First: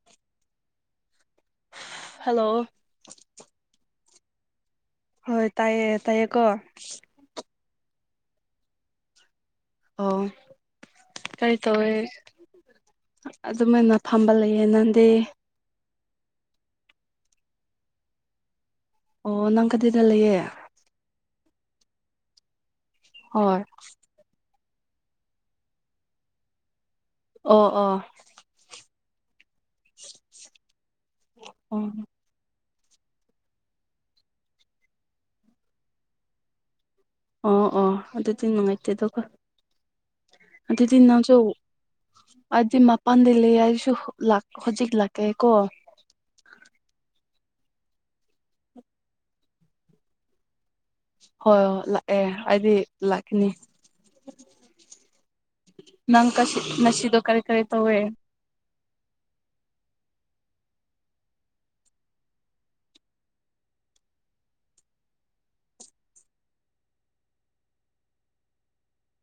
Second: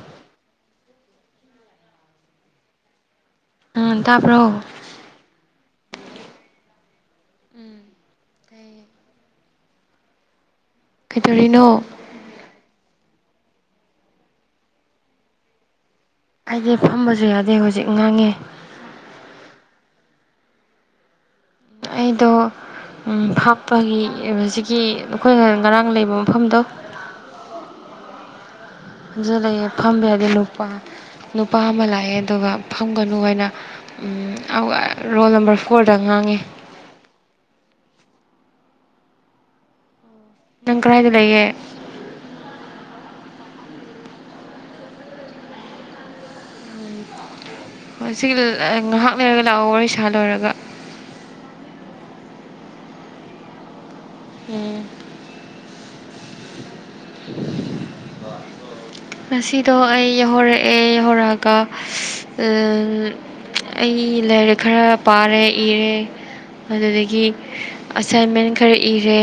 [unintelligible] Hello [unintelligible] ꯇꯥꯕ꯭ꯔꯣ ꯍꯣꯏ ꯇꯥꯏꯌꯦ ꯇꯥꯏꯌꯦꯀꯣ ꯎꯝ ꯇꯥꯏꯌꯦ ꯑꯣ ꯀꯩ ꯀꯩꯗꯧꯔꯤꯅꯣ ꯇꯧꯋꯤ ꯑꯗꯨ ꯃꯩꯅ ꯐꯝꯕ ꯂꯩꯌꯦ ꯅꯪꯗꯤ ꯑꯩꯗꯤ ꯐꯝꯕꯁꯨ ꯌꯥꯗꯦ ꯍꯧꯖꯤꯛ ꯉꯥꯡꯉꯦ ꯑꯣ ꯅꯪ ꯀꯗꯥꯢꯗ ꯂꯩꯌꯦ ꯑꯩꯗꯣ ꯎꯝ ꯍꯣꯏ ꯐꯥꯞꯄꯒꯤ [unintelligible] ꯅꯈꯣꯏꯅ ꯉ ꯉꯔꯥꯡ ꯂꯩꯕ ꯃꯐꯝꯗꯣ ꯑꯣ ꯑꯣ ꯐꯖ ꯂꯩꯑꯦ ꯐꯝꯕ ꯌꯥꯗꯦ ꯅꯨꯄꯥ ꯅꯨꯄꯥ ꯑꯃ ꯑꯣ ꯂꯥꯛꯑꯦ ꯑꯗꯨꯒ ꯐꯝꯒꯅꯨ ꯍꯥꯏꯅ ꯎꯝ [unintelligible] ꯔꯣꯜ ꯅꯝꯕꯔ ꯐꯣꯔꯗ ꯉꯥꯡꯉꯦ ꯑꯣ ꯑꯣ ꯑꯗꯨꯗꯤ ꯅꯨꯡꯉꯥꯏꯇꯦꯗ ꯑꯣ ꯅꯪ ꯑꯗꯨꯗꯤ ꯀꯗꯥꯏꯗ ꯅꯪꯁꯨ ꯂꯩꯒꯦ [unintelligible] ꯃꯥꯄꯥꯟꯗꯩ ꯂꯩ ꯍꯥꯏꯁꯨ ꯍꯨ ꯂꯥꯛ ꯍꯨꯖꯤꯛ ꯂꯥꯛꯀꯦ ꯀꯣ ꯍꯧꯏ ꯁꯤ [unintelligible] ꯉꯥꯏꯍꯥꯛ ꯂꯩꯔꯒ ꯂꯥꯛꯑꯣ ꯋꯥꯔꯤ ꯁꯥ ꯂꯣꯏꯔꯒ ꯍꯣꯏ ꯂꯥꯛꯑꯦ ꯑꯩꯗꯤ ꯂꯥꯛꯈꯤꯅꯤ [unintelligible] ꯎꯝ [unintelligible] ꯅꯪ ꯀꯁꯤ ꯅꯁꯤꯗꯣ ꯀꯔꯤ ꯀꯔꯤ ꯇꯧꯋꯦ ꯉꯁꯤꯗꯣ ꯑꯩ ꯌꯧꯍꯧꯔꯛꯑꯦ ꯌꯧꯍꯧꯔꯛꯑꯒ [unintelligible] ꯑꯩ ꯂꯥꯏꯔꯤꯛ ꯈꯔ ꯄꯥꯔꯦ ꯏꯔꯦ ꯑꯗꯨꯗꯒꯤ ꯑꯁꯥꯏꯟꯃꯦꯟ ꯈꯔ ꯏꯔꯦ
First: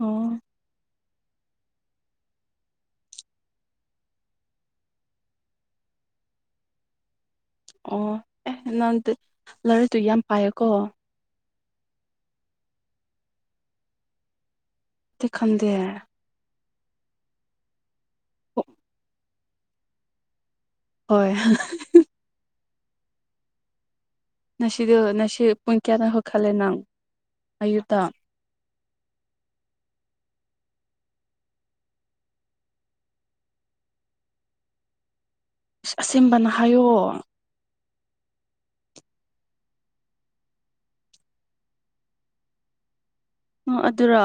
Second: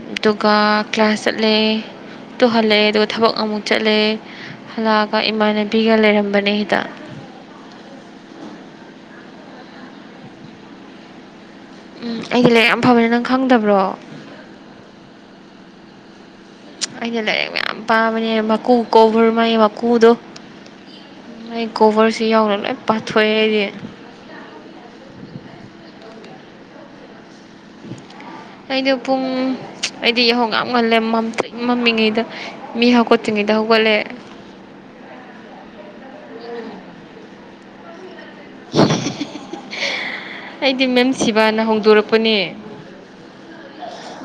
ꯑꯣ ꯑꯗꯨꯒ ꯀ꯭ꯂꯥꯁ ꯆꯠꯂꯦ ꯇꯨꯍꯜꯂꯦ ꯑꯗꯨꯒ ꯊꯕꯛ ꯑꯃꯨꯛ ꯆꯠꯂꯦ ꯍꯜꯂꯛꯑꯒ ꯏꯃꯥꯟꯅꯕꯤꯒ ꯂꯩꯔꯝꯕꯅꯦ ꯍꯤꯗꯥꯛ ꯑꯣ ꯑꯦ ꯅꯪꯗꯤ ꯂꯥꯏꯔꯤꯛꯇꯨ ꯌꯥꯝ ꯄꯥꯏꯌꯦꯀꯣ ꯎꯝ ꯑꯩꯗꯤ ꯂꯥꯏꯔꯤꯛ ꯌꯥꯝ ꯐꯕꯅꯦ ꯅꯪ ꯈꯪꯗꯕ꯭ꯔꯣ [unintelligible] ꯈꯪꯗꯦ ꯑꯩꯅ ꯂꯥꯏꯔꯤꯛ ꯃꯌꯥꯝ ꯄꯥꯝꯕꯅꯦ ꯃꯀꯨ ꯀꯧꯕꯣꯔ ꯃꯥꯏ ꯃꯀꯨꯗꯣ ꯍꯣꯏ ꯃꯥꯒꯤ [unintelligible] ꯀꯣꯕꯔꯁꯤ ꯌꯥꯎꯅ ꯂꯣꯏ ꯄꯥꯊꯣꯛꯑꯦ ꯑꯩꯗꯤ ꯅꯁꯤꯗꯨ ꯅꯁꯤ ꯄꯨꯡ ꯀꯌꯥꯗ ꯍꯧꯈꯠꯂꯦ ꯅꯪ ꯑꯌꯨꯛꯇ ꯑꯩꯗꯣ ꯄꯨꯡ [unintelligible] ꯑꯩꯗꯤ ꯌꯥꯍꯧ ꯌꯥꯝ ꯉꯜꯂꯦ ꯃꯝꯇ꯭ꯔꯤꯛ ꯃꯃꯤꯉꯩꯗ ꯃꯤ ꯍꯀꯣꯠꯇꯔꯤꯉꯩꯗ ꯍꯩꯒꯣꯂꯦ [unintelligible] ꯑꯁꯦꯡꯕꯅ ꯍꯥꯏꯌꯣ [unintelligible] ꯑꯩꯗꯤ ꯃꯦꯝ ꯁꯤꯕꯥꯅ ꯍꯧꯗꯣꯔꯛꯄꯅꯦ ꯑꯣ ꯑꯗꯨꯔꯣ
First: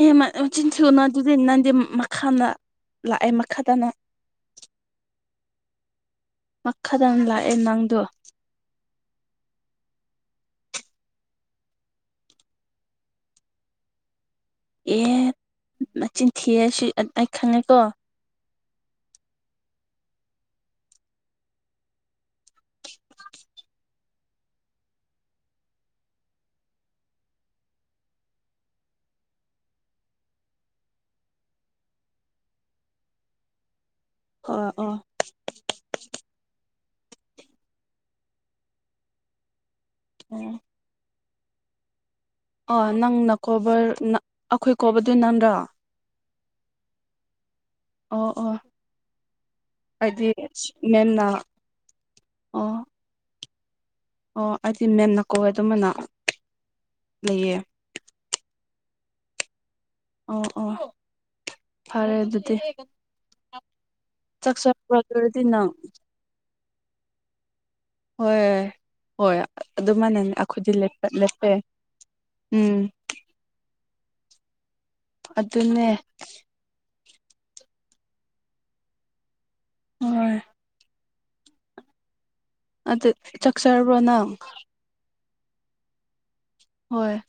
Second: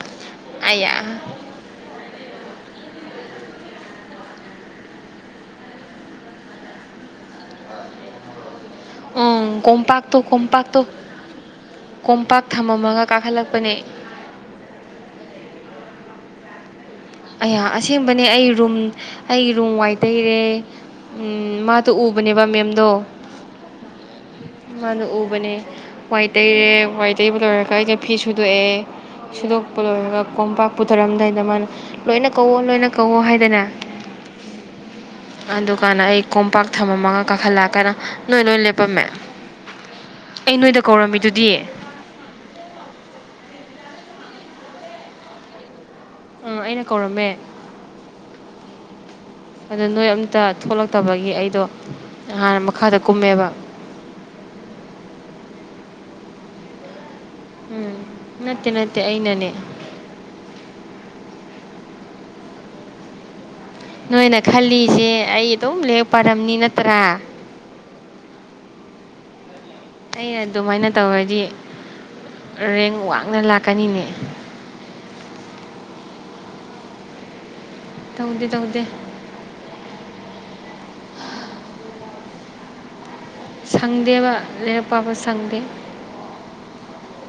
ꯑꯦ ꯃ ꯑꯌꯥ ꯃꯆꯤꯟꯊꯤꯒꯅꯣ ꯑꯗꯨꯗꯤ ꯅꯪꯗꯤ ꯃꯈꯥꯅ ꯂꯥꯛꯑꯦ ꯃꯈꯥꯗꯅ ꯃꯈꯥꯗꯅ ꯂꯥꯛꯑꯦ ꯅꯪꯗꯣ ꯎꯝ ꯀꯣꯝꯄꯥꯛꯇꯣ ꯀꯣꯝꯄꯥꯛꯇꯣ ꯀꯣꯝꯄꯥꯛ ꯊꯝꯃꯝꯃꯒ ꯀꯥꯈꯠꯂꯛꯄꯅꯦ ꯑꯦ ꯅꯆꯤꯟ ꯊꯤꯌꯦ [unintelligible] ꯑꯌꯥ ꯈꯪꯉꯦꯀꯣ ꯑꯁꯦꯡ ꯕꯅꯦ ꯑꯩ ꯔꯨꯝ ꯑꯩꯒꯤꯔꯨꯝ ꯋꯥꯔ ꯇꯩꯔꯦ ꯎꯝ ꯃꯥꯗꯣ ꯎꯕꯅꯦꯕ ꯃꯦꯝ‌ ꯗꯣ [unintelligible] ꯃꯥꯅ ꯎꯕꯅꯦ ꯋꯥꯏ ꯇꯩꯔꯦ ꯋꯥꯏ ꯇꯩꯕ ꯂꯣꯏꯔꯒ ꯑꯩꯁꯦ ꯐꯤ ꯁꯨꯗꯣꯛꯑꯦ ꯁꯤꯗꯣꯛꯄ ꯂꯣꯏꯔꯒ ꯀꯣꯝꯄꯥꯛ ꯄꯨꯊꯔꯝꯗꯥꯏꯗ ꯃꯥꯅ ꯂꯣꯏꯅ ꯀꯧꯋꯣ ꯂꯣꯏꯅ ꯀꯧꯋꯣ ꯍꯥꯏꯗꯅ ꯍꯣꯢ ꯑꯣ ꯑꯗꯨꯀꯥꯟꯗ ꯑꯩ ꯀꯣꯝꯄꯥꯛ ꯊꯝꯃꯝꯃꯒ ꯀꯥꯈꯠꯂꯛꯑꯀꯥꯟꯗ ꯅꯣꯏ ꯂꯣꯢ ꯂꯦꯞꯄꯝꯃꯦ ꯑꯩ ꯅꯣꯏꯗ ꯀꯧꯔꯝꯃꯤꯗꯨꯗꯤ ꯑꯣ ꯅꯪꯅ ꯀꯣꯕꯥꯔ ꯅ ꯑꯩꯈꯣꯏ ꯀꯧꯕꯗꯨ ꯅꯪꯔꯥ ꯎꯝ ꯑꯩꯅ ꯀꯧꯔꯝꯃꯦ ꯑꯣ ꯑꯣ ꯑꯗꯣ ꯅꯣꯏ ꯍꯥꯏꯗꯤ ꯑꯝꯇ ꯃꯦꯝꯅ ꯊꯣꯛꯂꯛꯇꯕꯒꯤ ꯑꯩꯗꯣ ꯍꯥꯟꯅ ꯑꯣ ꯃꯈꯥꯗ ꯀꯨꯝꯃꯦꯕ ꯑꯣ ꯑꯩꯗꯤ ꯃꯦꯝꯅ ꯀꯧꯋꯦ ꯑꯗꯨꯃꯥꯢꯅ ꯂꯩꯌꯦ ꯎꯝ ꯅꯠꯇꯦ ꯅꯠꯇꯦ ꯑꯩꯅꯅꯦ ꯑꯣ ꯑꯣ ꯐꯔꯦ ꯑꯗꯨꯗꯤ ꯅꯣꯏꯅ ꯆꯥꯛ ꯆꯥꯕ꯭ꯔꯣ ꯈꯜꯂꯤꯁꯦ ꯑꯗꯨꯗꯤ ꯑꯩ ꯅꯪ ꯑꯗꯨꯝ ꯂꯥꯢꯔꯤꯛ ꯄꯥꯔꯝꯅꯤ ꯅꯠꯇ꯭ꯔꯥ ꯍꯣꯏ ꯍꯣꯏ ꯑꯗꯨꯃꯥꯏꯅꯅꯦ ꯑꯩꯅ ꯑꯩꯈꯣꯏꯗꯤ ꯑꯗꯨꯃꯥꯏꯅ ꯇꯧꯔꯗꯤ ꯂꯦꯞꯄꯦ ꯎꯝ ꯔꯦꯡ ꯋꯥꯡꯅ ꯂꯥꯛꯀꯅꯤꯅꯦ ꯑꯗꯨꯅꯦ ꯇꯧꯗꯦ ꯇꯧꯗꯦ ꯍꯣꯏ ꯑꯗꯨ ꯆꯥꯛ ꯆꯥꯔꯕ꯭ꯔꯣ ꯅꯪ ꯆꯥꯕ ꯁꯪꯗꯦ ꯍꯣꯏ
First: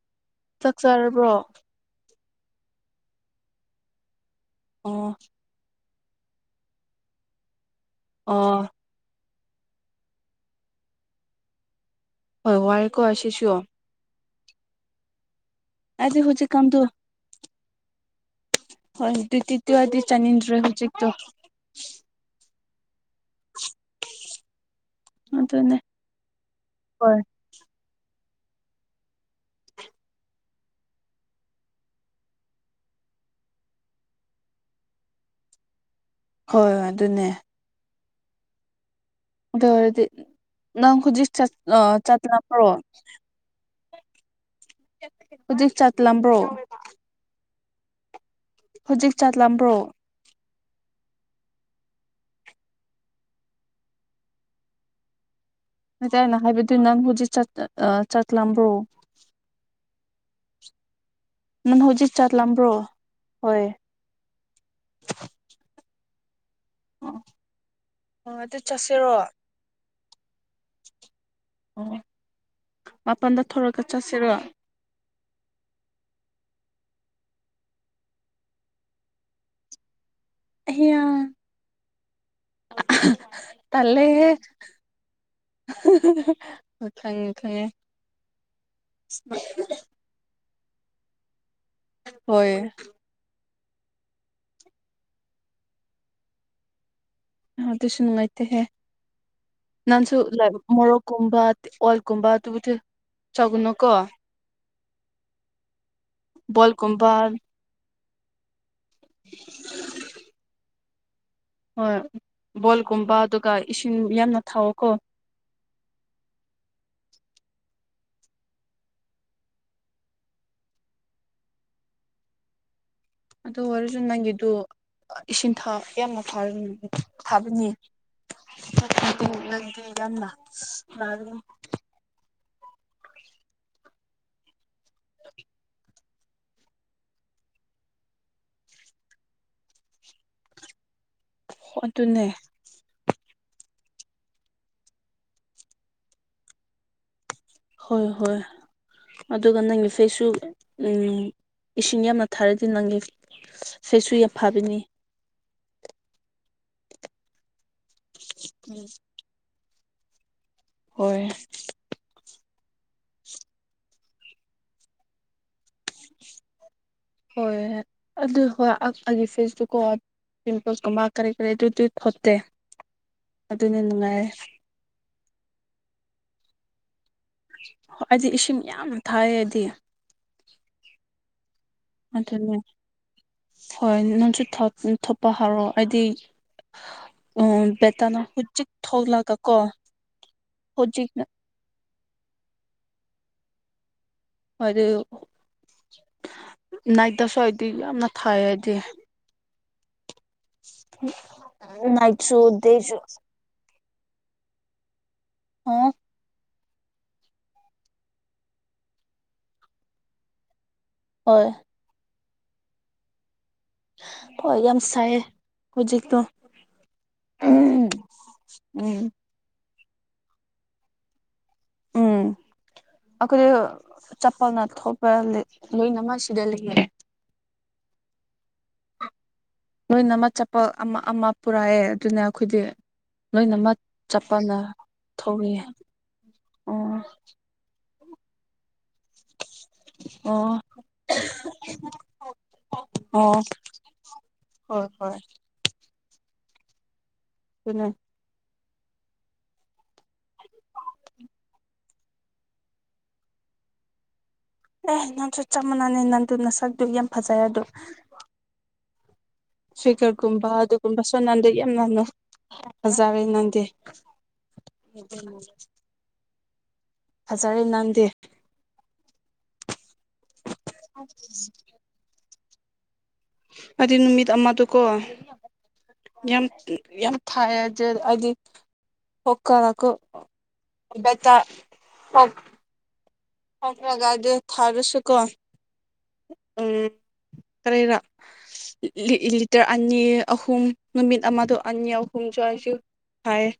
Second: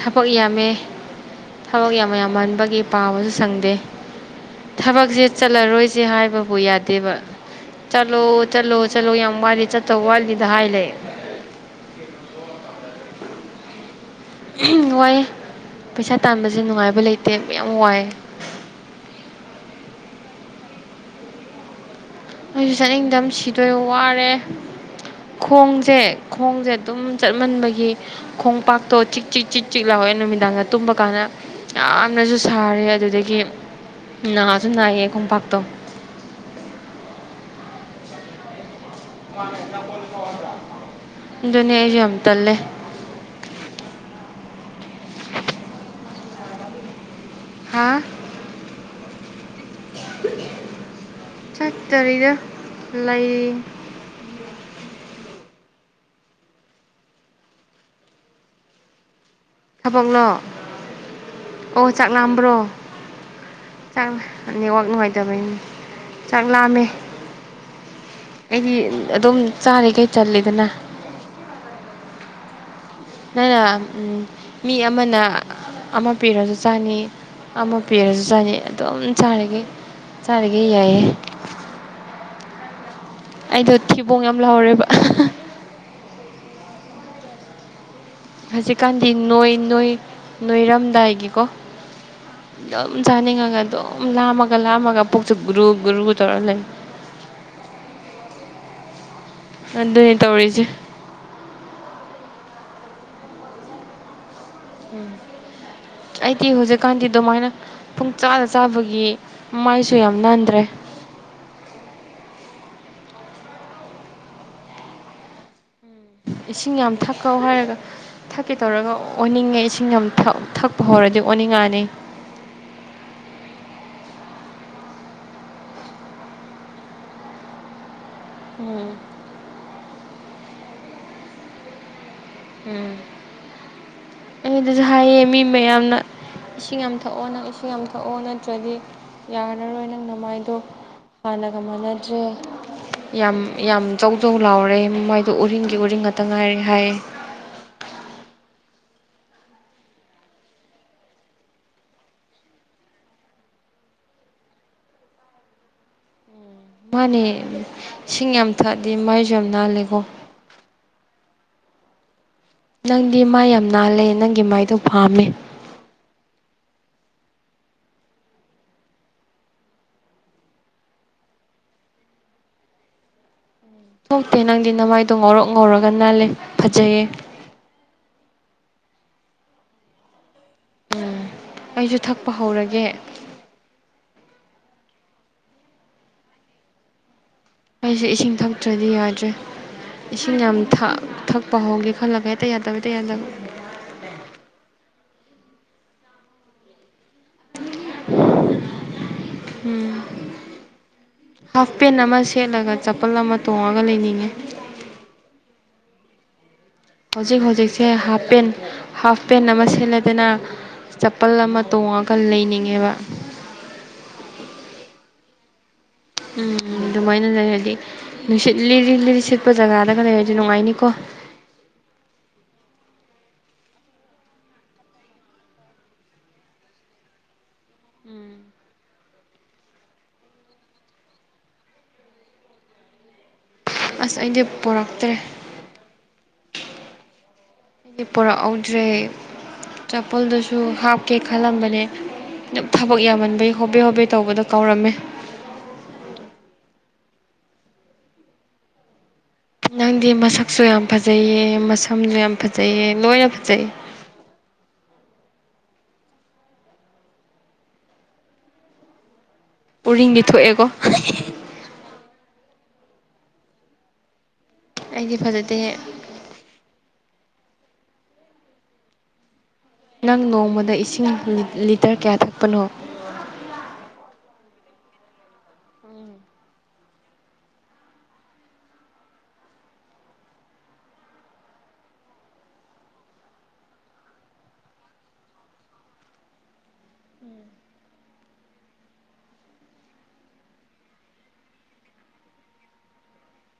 ꯊꯕꯛ ꯌꯥꯝꯃꯦ ꯆꯥꯛ ꯆꯥꯔꯕ꯭ꯔꯣ ꯊꯕꯛ ꯌꯥꯝ ꯌꯥꯝꯃꯟꯕꯒꯤ ꯄꯥꯕꯖꯨ ꯁꯪꯗꯦ꯫ ꯑꯣ ꯊꯕꯛꯖꯦ ꯆꯠꯂꯔꯣꯏꯁꯦ ꯍꯥꯏꯕꯕꯨ ꯌꯥꯗꯦꯕ ꯑꯣ ꯆꯠꯂꯣ-ꯆꯠꯂꯣ ꯆꯠꯂꯣ ꯌꯥꯝ ꯋꯥꯠꯂꯤ ꯆꯠꯇꯧ ꯋꯥꯠꯂꯤꯗ ꯍꯥꯏ ꯂꯩ꯫ ꯍꯣꯏ ꯋꯥꯢꯀꯣ ꯑꯁꯤꯁꯨ ꯎꯝ ꯋꯥꯏꯌꯦ ꯍꯥꯏꯗꯤ ꯄꯩꯁꯥ ꯇꯥꯟꯕꯖꯦ ꯍꯧꯖꯤꯛꯀꯥꯟꯗꯣ ꯅꯨꯡꯉꯥꯏꯕ ꯂꯩꯇꯦ ꯃꯌꯥꯝ ꯋꯥꯏ꯫ ꯍꯣꯏ ꯗꯨꯗꯤꯗꯨ ꯑꯩꯗꯤ ꯆꯠꯅꯤꯡꯗ꯭ꯔꯦ ꯍꯧꯖꯤꯛꯇꯣ꯫ ꯑꯩꯖꯨ ꯆꯠꯅꯤꯡꯗꯝ ꯁꯤꯗꯣꯏ ꯋꯥꯔꯦ ꯑꯗꯨꯅꯦ ꯈꯣꯡꯖꯦ ꯈꯣꯡꯖꯦ ꯑꯗꯨꯝ ꯍꯣꯏ ꯆꯠꯃꯟꯕꯒꯤ ꯈꯣꯡꯄꯥꯛꯇꯣ ꯆꯤꯛ-ꯆꯤꯛ-ꯆꯤꯛ-ꯆꯤꯛ ꯂꯥꯎꯋꯦ ꯅꯨꯃꯤꯗꯥꯡꯗ ꯇꯨꯝꯕ ꯀꯥꯟꯗ꯫ ꯌꯥꯝꯅꯁꯨ ꯁꯥꯔꯦ ꯑꯗꯨꯗꯒꯤ ꯅꯥꯖꯨ ꯅꯥꯏꯌꯦ ꯈꯣꯡꯄꯥꯛꯇꯣ꯫ ꯍꯣꯏ ꯍꯣꯏ ꯑꯗꯨꯅꯦ ꯑꯗꯨꯑꯣꯏꯔꯗꯤ ꯅꯪ ꯍꯧꯖꯤꯛ ꯆꯠ ꯑꯗꯨꯅꯦ ꯑꯥ ꯑꯩꯁꯨ ꯌꯥꯝ ꯇꯜꯂꯦ ꯆꯠꯒꯗꯕ꯭ꯔꯣ꯫ ꯍꯧꯖꯤꯛ ꯆꯥꯛ ꯂꯝꯕ꯭ꯔꯣ ꯍꯥꯥ ꯍꯧꯖꯤꯛ ꯆꯥꯛ ꯂꯝꯕ꯭ꯔꯣ ꯆꯠꯇꯔꯤꯗ ꯂꯩ ꯅꯠꯇꯦ ꯑꯩꯅ ꯍꯥꯏꯕꯗꯤ ꯅꯪ ꯍꯧꯖꯤꯛ ꯆꯠ ꯑ-ꯑ ꯆꯥꯛ ꯂꯝꯕ꯭ꯔꯣ꯫ ꯊꯕꯛꯂꯣ ꯅꯪ ꯑꯣ ꯍꯧꯖꯤꯛ ꯆꯥꯛ ꯂꯥꯝꯕ꯭ꯔꯣ ꯂꯝꯕ꯭ꯔꯣ ꯍꯣꯏ꯫ ꯆꯥꯛ ꯅꯦꯠꯋꯥꯛ ꯅꯨꯡꯉꯥꯏꯇꯕꯩꯅꯤ ꯆꯥꯛ ꯂꯥꯝꯃꯦ꯫ ꯑꯣ ꯑꯗꯨ ꯑꯩꯗꯤ ꯑꯗꯨꯝ ꯆꯥꯔꯤꯉꯩ ꯆꯜꯂꯤꯗꯅ ꯑꯣꯋꯣ ꯃꯥꯄꯟꯗ ꯅꯪꯅ ꯊꯣꯛꯔꯒ ꯆꯠꯁꯤꯔꯣ꯫ ꯃꯤ ꯑꯃꯅ ꯑꯃ ꯄꯤꯔꯖꯨ ꯆꯥꯅꯤ꯫ ꯑꯃ ꯄꯤꯔꯖꯨ ꯆꯥꯅꯤ ꯑꯗꯨꯝ ꯆꯥꯔꯤꯒꯩ [unintelligible] ꯑꯩꯗꯣ ꯊꯤꯕꯣꯡ ꯇꯜꯂꯦꯍꯦ ꯌꯝ ꯂꯥꯎꯔꯦꯕ [unintelligible] [unintelligible] ꯈꯪꯉꯦ ꯈꯪꯉꯦ ꯍꯧꯖꯤꯛꯀꯥꯟꯗꯤ ꯅꯣꯏ-ꯅꯣꯏ-ꯅꯣꯏꯔꯝꯗꯥꯏꯒꯤꯀꯣ ꯍꯣꯏ ꯗꯨꯝ ꯆꯥꯅꯤꯡꯉꯒ ꯑꯗꯨꯝ ꯂꯥꯝꯃꯒ ꯂꯥꯝꯃꯒ ꯄꯨꯛꯁꯨ ꯒꯨꯔꯨ ꯒꯨꯔꯨ ꯇꯧꯔ ꯂꯩ꯫ ꯍ ꯗꯨꯁꯨ ꯅꯨꯡꯉꯥꯏꯇꯦꯍꯦ ꯅꯥꯟꯁꯨ ꯑꯗꯨꯅꯦ ꯂꯥꯏꯞ ꯇꯧꯔꯤꯁꯦ ꯃꯣꯔꯣꯛ ꯀꯨꯨꯝꯕ ꯑꯣꯜꯀꯨꯝꯕ ꯇꯨꯕꯨꯇꯨ ꯆꯒꯅꯣꯀꯣ꯫ ꯎꯝ ꯑꯩꯗꯤ ꯍꯨꯖꯤꯛꯀꯥꯟꯗꯤ ꯕꯣꯜꯒꯨꯝꯕ ꯗꯨꯃꯥꯏꯅ ꯄꯨꯡꯆꯥꯗ ꯆꯥꯕꯒꯤ ꯃꯥꯏꯁꯨ ꯌꯥꯝ ꯅꯥꯟꯗ꯭ꯔꯦ꯫ ꯍꯣꯏ ꯕꯣꯜꯀꯨꯝꯕ ꯇꯨꯀ ꯏꯁꯤꯡ ꯌꯥꯝꯅ ꯊꯥꯛꯑꯣꯀꯣ ꯏꯁꯤꯡ ꯌꯥꯝ ꯊꯛꯀꯧ ꯍꯥꯏꯔꯒ ꯊꯛꯀꯦ ꯇꯧꯔꯒ ꯑꯣꯟꯅꯤꯡꯉꯦ ꯏꯁꯤꯡ ꯌꯥꯝ ꯊꯛ-ꯊꯛꯄ ꯍꯧꯔꯗꯤ ꯑꯣꯟꯅꯤꯡꯉꯅꯤ꯫ ꯑꯗꯨꯑꯣꯏꯔꯖꯨ ꯅꯪꯒꯤꯗꯨ ꯑ ꯏꯁꯤꯡ ꯊ ꯌꯥꯝꯅ ꯊꯥꯔꯑꯝ ꯐꯥꯕꯅꯤ꯫ ꯎꯝ [inaudible] ꯎꯝ ꯑꯩꯗꯖꯨ ꯍꯥꯏꯌꯦ ꯃꯤ ꯃꯌꯥꯝꯅ꯫ ꯏꯁꯤꯡ ꯌꯥꯝ ꯊꯛꯑꯣ ꯅꯪ ꯏꯁꯤꯡ ꯌꯥꯝ ꯊꯛꯑꯣ ꯅꯠꯇ꯭ꯔꯗꯤ ꯌꯥꯔꯔꯣꯏ ꯅꯪ ꯅꯃꯥꯏꯗꯣ ꯍꯥꯟꯅꯒ ꯃꯥꯟꯅꯗ꯭ꯔꯦ꯫ ꯑꯗꯨꯅꯦ ꯌꯥꯝ-ꯌꯥꯝ ꯖꯧ-ꯖꯧ ꯂꯥꯎꯔꯦ ꯃꯥꯏꯗꯣ ꯎꯔꯤꯡꯒꯤ ꯎꯔꯤꯡ ꯉꯥꯛꯇ ꯉꯥꯏꯔꯦ ꯍꯥꯏꯌꯦ꯫ ꯍꯣꯏ-ꯍꯣꯏ ꯑꯗꯨꯒ ꯅꯪꯒꯤ ꯐꯦꯁꯁꯨ ꯎꯝ ꯏꯁꯤꯡ ꯌꯥꯝꯅ ꯊꯥꯔꯗꯤ ꯅꯪꯒꯤ ꯐꯦꯁꯁꯨ ꯌꯥꯞ ꯐꯕꯅꯤ꯫ ꯃꯥꯅꯦ ꯏꯁꯤꯡ ꯌꯥꯝ ꯊꯛꯑꯗꯤ ꯃꯥꯏꯖꯨ ꯌꯥꯝ ꯅꯥꯜꯂꯦꯒꯣ꯫ ꯍꯣꯏ ꯅꯪꯗꯤ ꯃꯥꯏ ꯌꯥꯝ ꯅꯥꯜꯂꯦ ꯅꯪꯒꯤ ꯃꯥꯏꯗꯣ ꯄꯥꯝꯃꯦ꯫ ꯍꯣꯏ ꯌꯠ ꯑꯗꯨ ꯍꯣꯏ ꯑꯛ ꯑꯩꯒꯤ ꯐꯦꯁꯇꯨꯀꯣ ꯄꯤꯝꯄꯜꯁꯀꯨꯝꯕ ꯀꯔꯤ ꯀꯔꯤ ꯑꯗꯨꯗꯤ ꯈꯣꯠꯇꯦ ꯑꯗꯨꯅꯦ ꯊꯣꯛꯇꯦ ꯅꯪꯗꯤ ꯅꯃꯥꯏꯗꯣ ꯉꯧꯔꯣꯛ ꯉꯧꯔꯒ ꯅꯥꯜꯂꯦ ꯐꯖꯩꯌꯦ ꯑꯩꯗꯤ ꯏꯁꯤꯡ ꯌꯥꯝꯅ ꯊꯥꯛꯏ ꯑꯩꯗꯤ ꯎꯝ ꯑꯩꯁꯨ ꯊꯛꯄ ꯑꯗꯨꯅꯦ ꯍꯧꯔꯒꯦ ꯍꯣꯏ ꯅꯪꯁꯨ ꯊꯧ ꯊꯨꯞꯄ ꯍꯧꯔꯣ ꯑꯩꯗꯤ ꯎ ꯑꯩꯁꯦ ꯕꯦꯇꯥꯅ ꯏꯁꯤꯡ ꯍꯧꯖꯤꯛ ꯊꯛꯇ꯭ꯔꯗꯤ ꯌꯥꯗ꯭ꯔꯦ ꯊꯣꯛꯂꯛꯒ ꯀꯣ ꯍꯧꯖꯤꯛꯅ [unintelligible] ꯄꯥꯎꯍꯧꯒꯦ ꯈꯜꯂꯒ ꯍꯦꯛꯇ ꯌꯥꯗꯕ ꯍꯦꯛꯇ ꯌꯥꯗꯕ ꯍꯣꯏ ꯑꯗꯨ ꯅꯥꯏꯗꯁꯨ ꯑꯩꯗꯤ ꯌꯥꯝꯅ ꯊꯥꯏ ꯑꯩꯗꯤ ꯎꯝ ꯍꯥꯐ ꯄꯦꯟ ꯑꯃ ꯅꯥꯏꯇ ꯁꯨ ꯁꯦꯠꯂꯒ ꯗꯦꯁꯨ ꯆꯄꯜ ꯑꯃ ꯇꯣꯡꯉꯒ ꯂꯩꯅꯤꯡꯏ ꯑꯣ ꯍꯧꯖꯤꯛ ꯍꯧꯖꯤꯛꯁꯦ ꯍꯥꯞꯐ ꯄꯦꯟ ꯍꯥꯞꯐ ꯄꯦꯟ ꯑꯃ ꯁꯦꯠꯂꯦꯗꯅ ꯆꯄꯜ ꯍꯣꯏ ꯑꯃ ꯇꯣꯡꯉ ꯀ ꯂꯩꯅꯤꯡꯉꯦꯕ ꯍꯣꯏ ꯌꯥꯝ ꯁꯥꯏꯌꯦ ꯍꯧꯖꯤꯛꯇꯣ ꯎꯝ ꯑꯗꯨꯃꯥꯏꯅ ꯂꯩꯔꯗꯤ ꯎꯝ ꯅꯨꯡꯁꯤꯠ ꯂꯤꯔꯤ ꯎꯝ ꯂꯤꯔꯤ ꯁꯤꯠꯄ ꯄ ꯖꯒꯥꯗꯒꯥ ꯂꯩꯗꯤ ꯅꯨꯡꯉꯥꯏꯅꯤꯀꯣ [inaudible] ꯑꯩꯈꯣꯏ ꯆꯄꯜꯅ ꯊꯣꯛꯄ ꯂꯣꯏ ꯂꯣꯏꯅꯃꯛ ꯁꯤꯗ ꯂꯩꯌꯦ ꯎꯝ ꯅꯣꯏꯅꯃꯛ ꯆꯄꯜ ꯑꯃ ꯑꯃ ꯄꯨꯔꯛꯑꯦ ꯑꯗꯨꯅ ꯑꯩꯈꯣꯏꯗꯤ ꯂꯣꯏꯅꯃꯛ ꯑꯁ ꯑꯩꯗꯤ ꯆꯄꯜꯅ ꯄꯣꯔꯛꯇ꯭ꯔꯦ ꯊꯧꯔꯤꯌꯦ ꯎꯝ ꯑꯩꯗꯤ ꯄꯨꯔꯛꯍꯧꯗ꯭ꯔꯦ ꯆꯄꯜꯗꯨꯁꯨ ꯑꯣ ꯍꯥꯞꯀꯦ ꯈꯜꯂꯝꯕꯅꯦ ꯑꯗꯨꯝ ꯊꯕꯛ ꯑꯣ ꯌꯥꯝꯃꯟꯕꯩ ꯍꯣꯕꯦ ꯍꯣꯕꯦ ꯇꯧꯕꯗ ꯍꯣꯏ ꯀꯥꯎꯔꯝꯃꯦ ꯍꯣꯏ ꯑꯗꯨꯅꯦ ꯅꯪꯗꯤ ꯃꯁꯛꯁꯨ ꯌꯥꯝ ꯐꯖꯩꯌꯦ ꯃꯁꯝꯁꯨ ꯌꯥꯝ ꯐꯖꯩꯌꯦ ꯂꯣꯏꯅ ꯐꯖꯩꯌꯦ ꯑꯦ ꯅꯪꯁꯨ ꯆꯞ ꯃꯥꯟꯅꯅꯦ ꯅꯪꯗꯨ ꯅꯁꯛꯗꯨ ꯌꯥꯝ ꯐꯖꯩ ꯑꯗꯣ ꯎꯔꯤꯡꯗꯤ ꯐꯤꯀꯔꯒꯨꯝꯕ ꯊꯣꯛꯑꯦꯀꯣ ꯑꯗꯨꯒꯨꯝꯕꯁꯨ ꯅꯪꯗꯤ ꯌꯥꯝ ꯉꯟꯅꯨ ꯐꯖꯔꯦ ꯅꯪꯗꯤ ꯑꯩꯗꯤ ꯐꯖꯗꯦꯍꯦ ꯐꯖꯔꯦ ꯅꯪꯗꯤ ꯅꯪ ꯅꯣꯡꯃꯗ ꯏꯁꯤꯡ ꯂꯤꯇꯔ ꯀꯌꯥ ꯊꯛꯄꯅꯣ ꯑꯩꯗꯤ ꯅꯨꯃꯤꯠ ꯑꯃꯥꯗꯀꯣ ꯌꯥꯝ ꯌꯥꯝ ꯊꯛꯑꯦ [unintelligible] [unintelligible] ꯐꯈ꯭ꯔꯒꯗ ꯊꯥꯔꯁꯨꯀꯣ ꯎꯝ ꯀꯔꯤꯔꯣ ꯂꯤꯛ ꯂꯤꯇꯔ ꯑꯅꯤ ꯑꯍꯨꯝ ꯅꯨꯃꯤꯠ ꯑꯃꯥꯗ ꯑꯅꯤ ꯑꯍꯨꯝꯁꯨ ꯑꯩꯁꯨ ꯐꯥꯏꯌꯦ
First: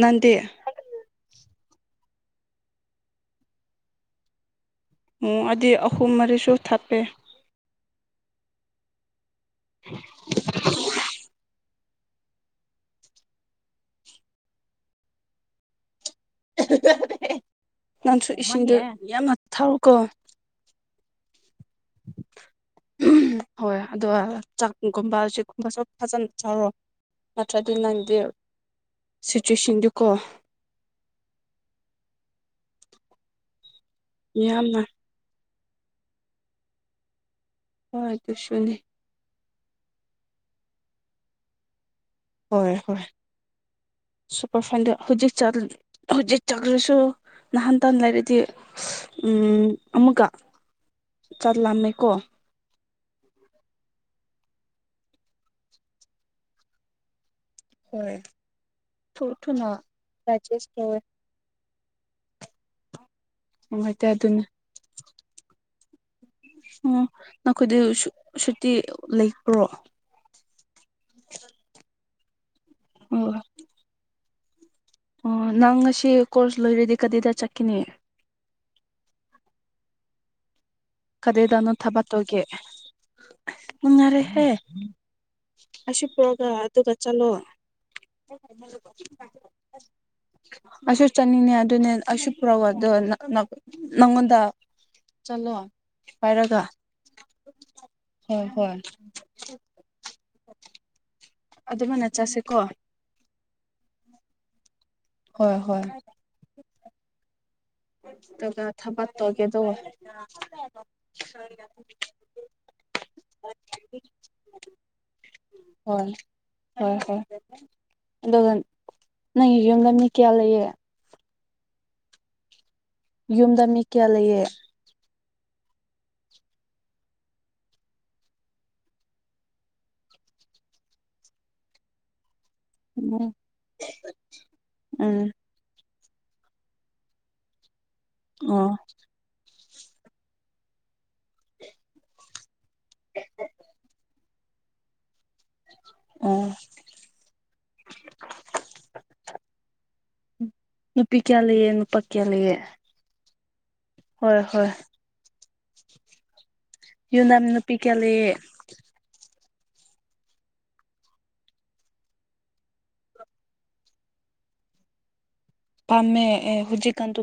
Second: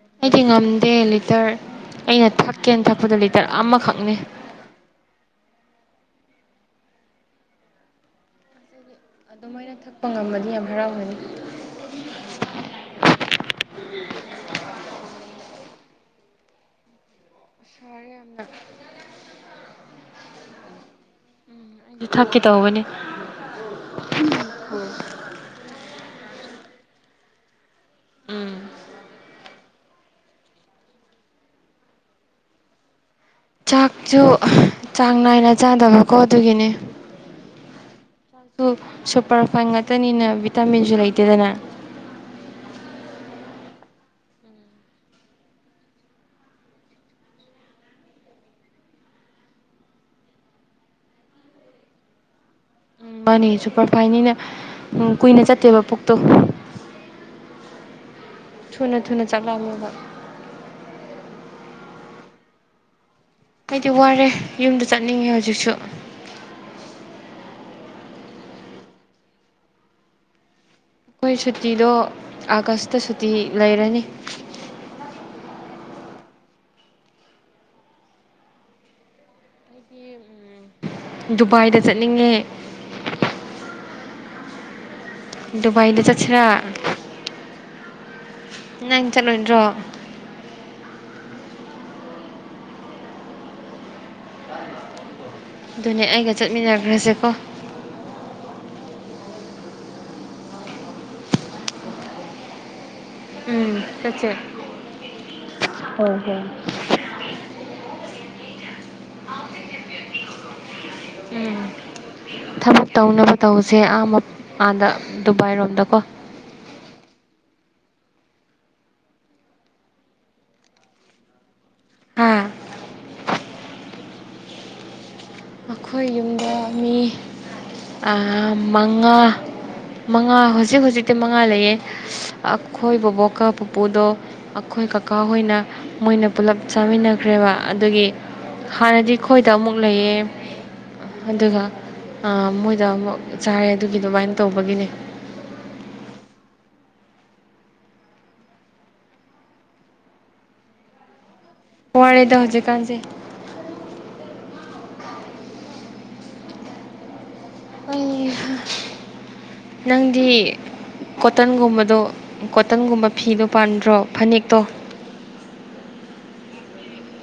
ꯅꯪꯗꯤ ꯑꯩꯗꯤ ꯉꯝꯗꯦ ꯂꯤꯇꯔ ꯑꯩꯅ ꯊꯛꯀꯦꯅ ꯊꯛꯄꯗ ꯂꯤꯇꯔ ꯑꯃꯈꯛꯅꯤ ꯎꯝ ꯑꯩꯗꯤ ꯑꯍꯨꯝ ꯃꯔꯤꯁꯨ ꯊꯥꯞꯄꯦ ꯑꯗꯨꯃꯥꯏꯅ ꯊꯛꯄ ꯉꯝꯃꯥꯗꯤ ꯌꯥꯝ ꯍꯔꯥꯎꯒꯅꯤ [unintelligible] ꯁꯥꯔꯦ ꯅꯪꯁꯨ ꯌꯥꯝꯅ ꯏꯁꯤꯡꯗꯨ ꯌꯥꯝꯅ ꯊꯥꯛꯎꯀꯣ ꯑꯩꯖꯨ ꯊꯛꯀꯦ ꯇꯧꯕꯅꯤ ꯍꯣꯏ ꯑꯗꯣ ꯆꯥꯛꯒꯨꯝꯕ ꯑꯁꯤꯀꯨꯝꯕꯁꯨ ꯐꯖꯅ ꯆꯥꯔꯣ ꯅꯠꯇ꯭ꯔꯗꯤ ꯅꯪꯗꯤ ꯎꯝ ꯁꯤꯆꯨꯋꯦꯁꯟꯗꯨꯀꯣ [inaudible] ꯆꯥꯛꯁꯨ ꯌꯥꯝꯅ ꯆꯥꯡ ꯅꯥꯏꯅ ꯆꯥꯗꯕꯀꯣ ꯑꯗꯨꯒꯤꯅꯦ ꯍꯣꯏ ꯆꯥꯛꯁꯨ ꯑꯗꯨꯁꯨꯅꯤ ꯁꯨꯄꯔꯐꯥꯏꯟ ꯉꯥꯛꯇꯅꯤꯅ ꯚꯤꯇꯥꯃꯤꯟꯁꯨ ꯂꯩꯇꯦꯗꯅ ꯍꯣꯏ ꯍꯣꯏ ꯁꯨꯄꯔꯐꯥꯏꯟꯗꯨ ꯍꯧꯖꯤꯛ ꯆꯠ ꯍꯧꯖꯤꯛ ꯆꯠꯈ꯭ꯔꯁꯨ ꯅꯍꯥꯟ ꯇꯥꯟ ꯂꯩꯔꯗꯤ ꯎꯝ ꯑꯃꯨꯛꯀ ꯆꯥꯛ ꯂꯝꯃꯦꯀꯣ ꯎꯝ ꯃꯥꯅꯦ ꯁꯨꯄꯔ ꯐꯥꯏꯟ ꯅꯤꯅꯥ ꯀꯨꯏꯅ ꯆꯠꯇꯦꯕ ꯄꯨꯛꯇꯣ ꯍꯣꯏ ꯊꯨꯅ ꯊꯨꯅ ꯊꯨ ꯊꯨꯅꯥ ꯆꯥꯛꯂꯛꯑꯝꯃꯦꯕ ꯗꯥꯏꯖꯦꯁꯠ ꯇꯧꯑꯦ ꯑꯩꯗꯤ ꯅꯨꯡꯉꯥꯏꯇꯦ ꯋꯥꯔꯦ ꯑꯗꯨꯅ ꯌꯨꯝꯗ ꯆꯠꯅꯤꯡꯉꯦ ꯍꯧꯖꯤꯛꯁꯨ ꯑꯣ ꯅꯈꯣꯏꯗꯤ ꯁꯨ ꯁꯨꯇꯤ ꯂꯩꯕ꯭ꯔꯣ ꯑꯩꯈꯣꯏ ꯁꯨꯇꯤꯗꯣ ꯑꯥꯒꯁꯇ ꯁꯨꯇꯤ ꯑꯣ ꯂꯩꯔꯅꯤ ꯑꯣ ꯅꯪ ꯉꯁꯤ ꯀꯣꯔꯁ ꯂꯣꯏꯔꯗꯤ ꯀꯗꯤꯗ ꯆꯠꯈꯤꯅꯤ ꯑꯩꯗꯤ ꯎꯝ ꯀꯗꯩꯗꯅꯣ ꯊꯕꯥ ꯇꯧꯒꯦ ꯅꯨꯡꯉꯥꯏꯔꯦꯍꯦ ꯗꯨꯕꯥꯏꯗ ꯑꯁꯤ ꯆꯠꯁꯤꯔꯥ ꯄꯨꯔꯒ ꯑꯗꯨꯒ ꯆꯠꯂꯣ ꯅꯪ ꯆꯠꯂꯣꯏꯗ꯭ꯔꯣ ꯑꯩꯁꯨ ꯆꯠꯅꯤꯡꯉ ꯑꯗꯨꯅꯦ ꯑꯩꯁꯨ ꯄꯨꯔꯛꯑꯣ ꯑꯗꯣ ꯅꯪ ꯅꯪ ꯅꯪꯉꯣꯟꯗ ꯆꯠꯂꯣ ꯑꯗꯨꯅꯦ ꯑꯩꯒ ꯄꯥꯏꯔꯒ ꯆꯠꯃꯤꯟꯅꯈ꯭ꯔꯁꯦꯀꯣ ꯍꯣꯏ ꯍꯣꯏ [unintelligible] ꯑꯗꯨꯃꯥꯏꯅ ꯆꯠꯁꯤꯀꯣ ꯎꯝ ꯆꯠꯁꯦ [unintelligible] ꯍꯣꯏ ꯍꯣꯏ ꯍꯣꯏ ꯍꯣꯏ [unintelligible] [unintelligible] ꯊꯕꯛ ꯇꯧꯒꯦꯗꯣ ꯎꯝ ꯊꯕꯛ ꯇꯧꯅꯕ ꯇꯧꯁꯦ ꯑꯥ ꯃꯞꯄꯥꯟꯗ ꯗꯨꯕꯥꯏꯔꯣꯝꯗꯀꯣ ꯍꯣꯏ ꯍꯣꯏ ꯍꯣꯏ ꯑꯗꯨꯒ ꯅꯪꯒꯤ ꯌꯨꯝꯗ ꯃꯤ ꯀꯌꯥ ꯂꯩꯌꯦ ꯍꯥꯥ ꯌꯨꯝꯗ ꯃꯤ ꯀꯌꯥ ꯂꯩꯌꯦ ꯑꯩꯈꯣꯏ ꯌꯨꯝꯗ ꯃꯤ ꯑꯥ ꯃꯉꯥ ꯃꯉꯥ ꯍꯧꯖꯤꯛ ꯍꯧꯖꯤꯛꯇꯤ ꯃꯉꯥ ꯂꯩꯌꯦ ꯑꯩꯈꯣꯏ ꯎꯝ ꯕꯕꯣꯛꯀ ꯄꯨꯄꯨꯗꯣ ꯑꯩꯈꯣꯏ ꯀꯀꯥ ꯎꯝ ꯍꯣꯏꯅ ꯃꯣꯏꯅ ꯄꯨꯂꯞ ꯆꯥꯃꯤꯟꯅꯈ꯭ꯔꯦꯕ ꯑꯗꯨꯒꯤ ꯑꯣ ꯍꯥꯟꯅꯗꯤ ꯑꯩꯈꯣꯏꯗ ꯑꯃꯨꯛ ꯂꯩꯌꯦ ꯑꯗꯨꯒ ꯑ ꯃꯣꯏꯗ ꯑꯃꯨꯛ ꯆꯥꯔꯦ ꯑꯗꯨꯒꯤ ꯑꯗꯨꯃꯥꯏꯅ ꯇꯧꯕꯒꯤꯅꯦ ꯎꯝ [unintelligible] ꯅꯨꯄꯤ ꯀꯌꯥ ꯂꯌꯦ ꯅꯨꯄꯥ ꯀꯌꯥ ꯋꯥꯔꯦꯗ ꯂꯩꯌꯦ ꯍꯧꯖꯤꯛꯀꯥꯟꯁꯦ ꯍꯣꯏ ꯍꯣꯏ ꯌꯨꯅꯥꯝ ꯅꯨꯄꯤ ꯀꯌꯥ ꯂꯩꯌꯦ ꯑꯩ ꯅꯪꯗꯤ ꯀꯣꯇꯟꯒꯨꯝꯕꯗꯣ ꯀꯣꯇꯟꯒꯨꯝꯕ ꯐꯤꯗꯣ ꯄꯥꯝꯗ꯭ꯔꯣ ꯐꯅꯦꯛꯇꯣ ꯄꯥꯝꯃꯦ ꯑꯦ ꯍꯨꯖꯤꯛ ꯀꯥꯟꯗꯨ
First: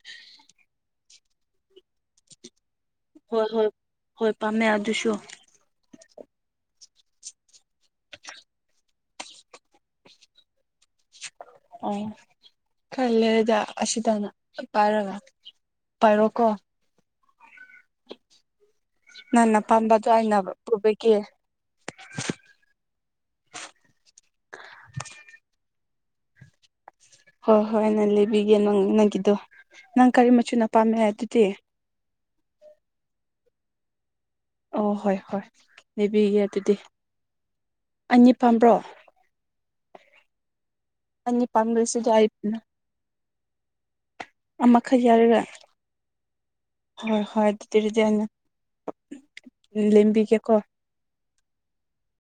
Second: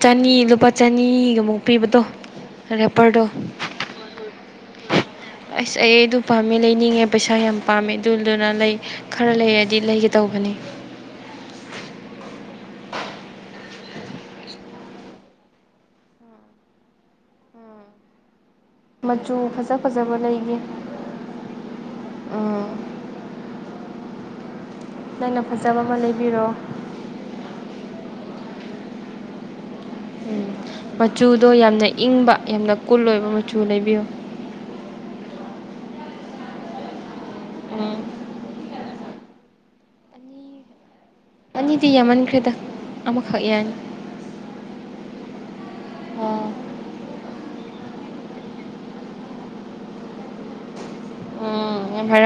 ꯆꯅꯤ ꯂꯨꯄꯥ ꯆꯅꯤꯒꯃꯨꯛ ꯄꯤꯕꯗꯣ ꯔꯦꯄꯔꯗꯣ ꯍꯣꯏ ꯍꯣꯏ ꯍꯣꯏ ꯄꯥꯝꯃꯦ ꯑꯗꯨꯁꯨ ꯑꯁ ꯑꯩ ꯑꯗꯨ ꯄꯥꯝꯃꯦ ꯂꯩꯅꯤꯡꯉꯦ ꯄꯩꯁꯥ ꯌꯥꯝ ꯄꯥꯝꯃꯦ ꯑꯗꯨꯗꯨꯅ ꯂꯩ ꯈꯔ ꯂꯩꯔꯗꯤ ꯂꯩꯒꯦ ꯇꯧꯕꯅꯤ [unintelligible] ꯈꯜꯂꯦꯗ ꯑꯁꯤꯗꯅ ꯄꯥꯏꯔꯒ ꯄꯥꯏꯔꯣꯀꯣ ꯃꯆꯨ ꯅꯪꯅ ꯐꯖ ꯄꯥꯝꯕꯗꯣ ꯐꯖꯕ ꯑꯩꯅ ꯂꯩꯒꯦ ꯄꯨꯕꯤꯒꯦ ꯎꯝ [inaudible] ꯅꯪꯅ ꯐꯖꯕ ꯑꯃ ꯂꯩꯕꯤꯔꯣ ꯍꯣꯏ ꯍꯣꯏꯅ ꯂꯩꯕꯤꯒꯦ ꯅꯪ ꯅꯪꯒꯤꯗꯣ ꯅꯪ ꯀꯔꯤ ꯎꯝ ꯃꯆꯨꯅ ꯄꯥꯝꯃꯦ ꯃꯆꯨꯗꯣ ꯑꯗꯨꯗꯤ ꯌꯥꯝꯅ ꯏꯪꯕ ꯌꯥꯝꯅ ꯀꯨꯜ ꯑꯣꯏꯕ ꯃꯆꯨ ꯂꯩꯕꯤꯌꯨ ꯑꯣ ꯍꯣꯏ ꯍꯣꯏ ꯂꯩꯕꯤꯒꯦ ꯑꯗꯨꯗꯤ ꯑꯅꯤ ꯄꯥꯝꯕ꯭ꯔꯣ ꯑꯅꯤ ꯑꯅꯤꯗꯤ ꯄꯥꯝꯕꯤꯁꯤꯗꯤ ꯌꯥꯝꯃꯟꯈ꯭ꯔꯦꯗ ꯍꯥꯏꯔꯤꯕꯅ ꯑꯃꯈꯛ ꯌꯥꯅꯤ ꯑꯃꯈꯛ ꯌꯥꯔꯔ ꯍꯣꯏ ꯍꯣꯏ ꯑꯗꯨ ꯑꯗꯨꯗꯤ ꯑꯅ ꯂꯦꯝꯕꯤꯒꯦꯀꯣ [unintelligible]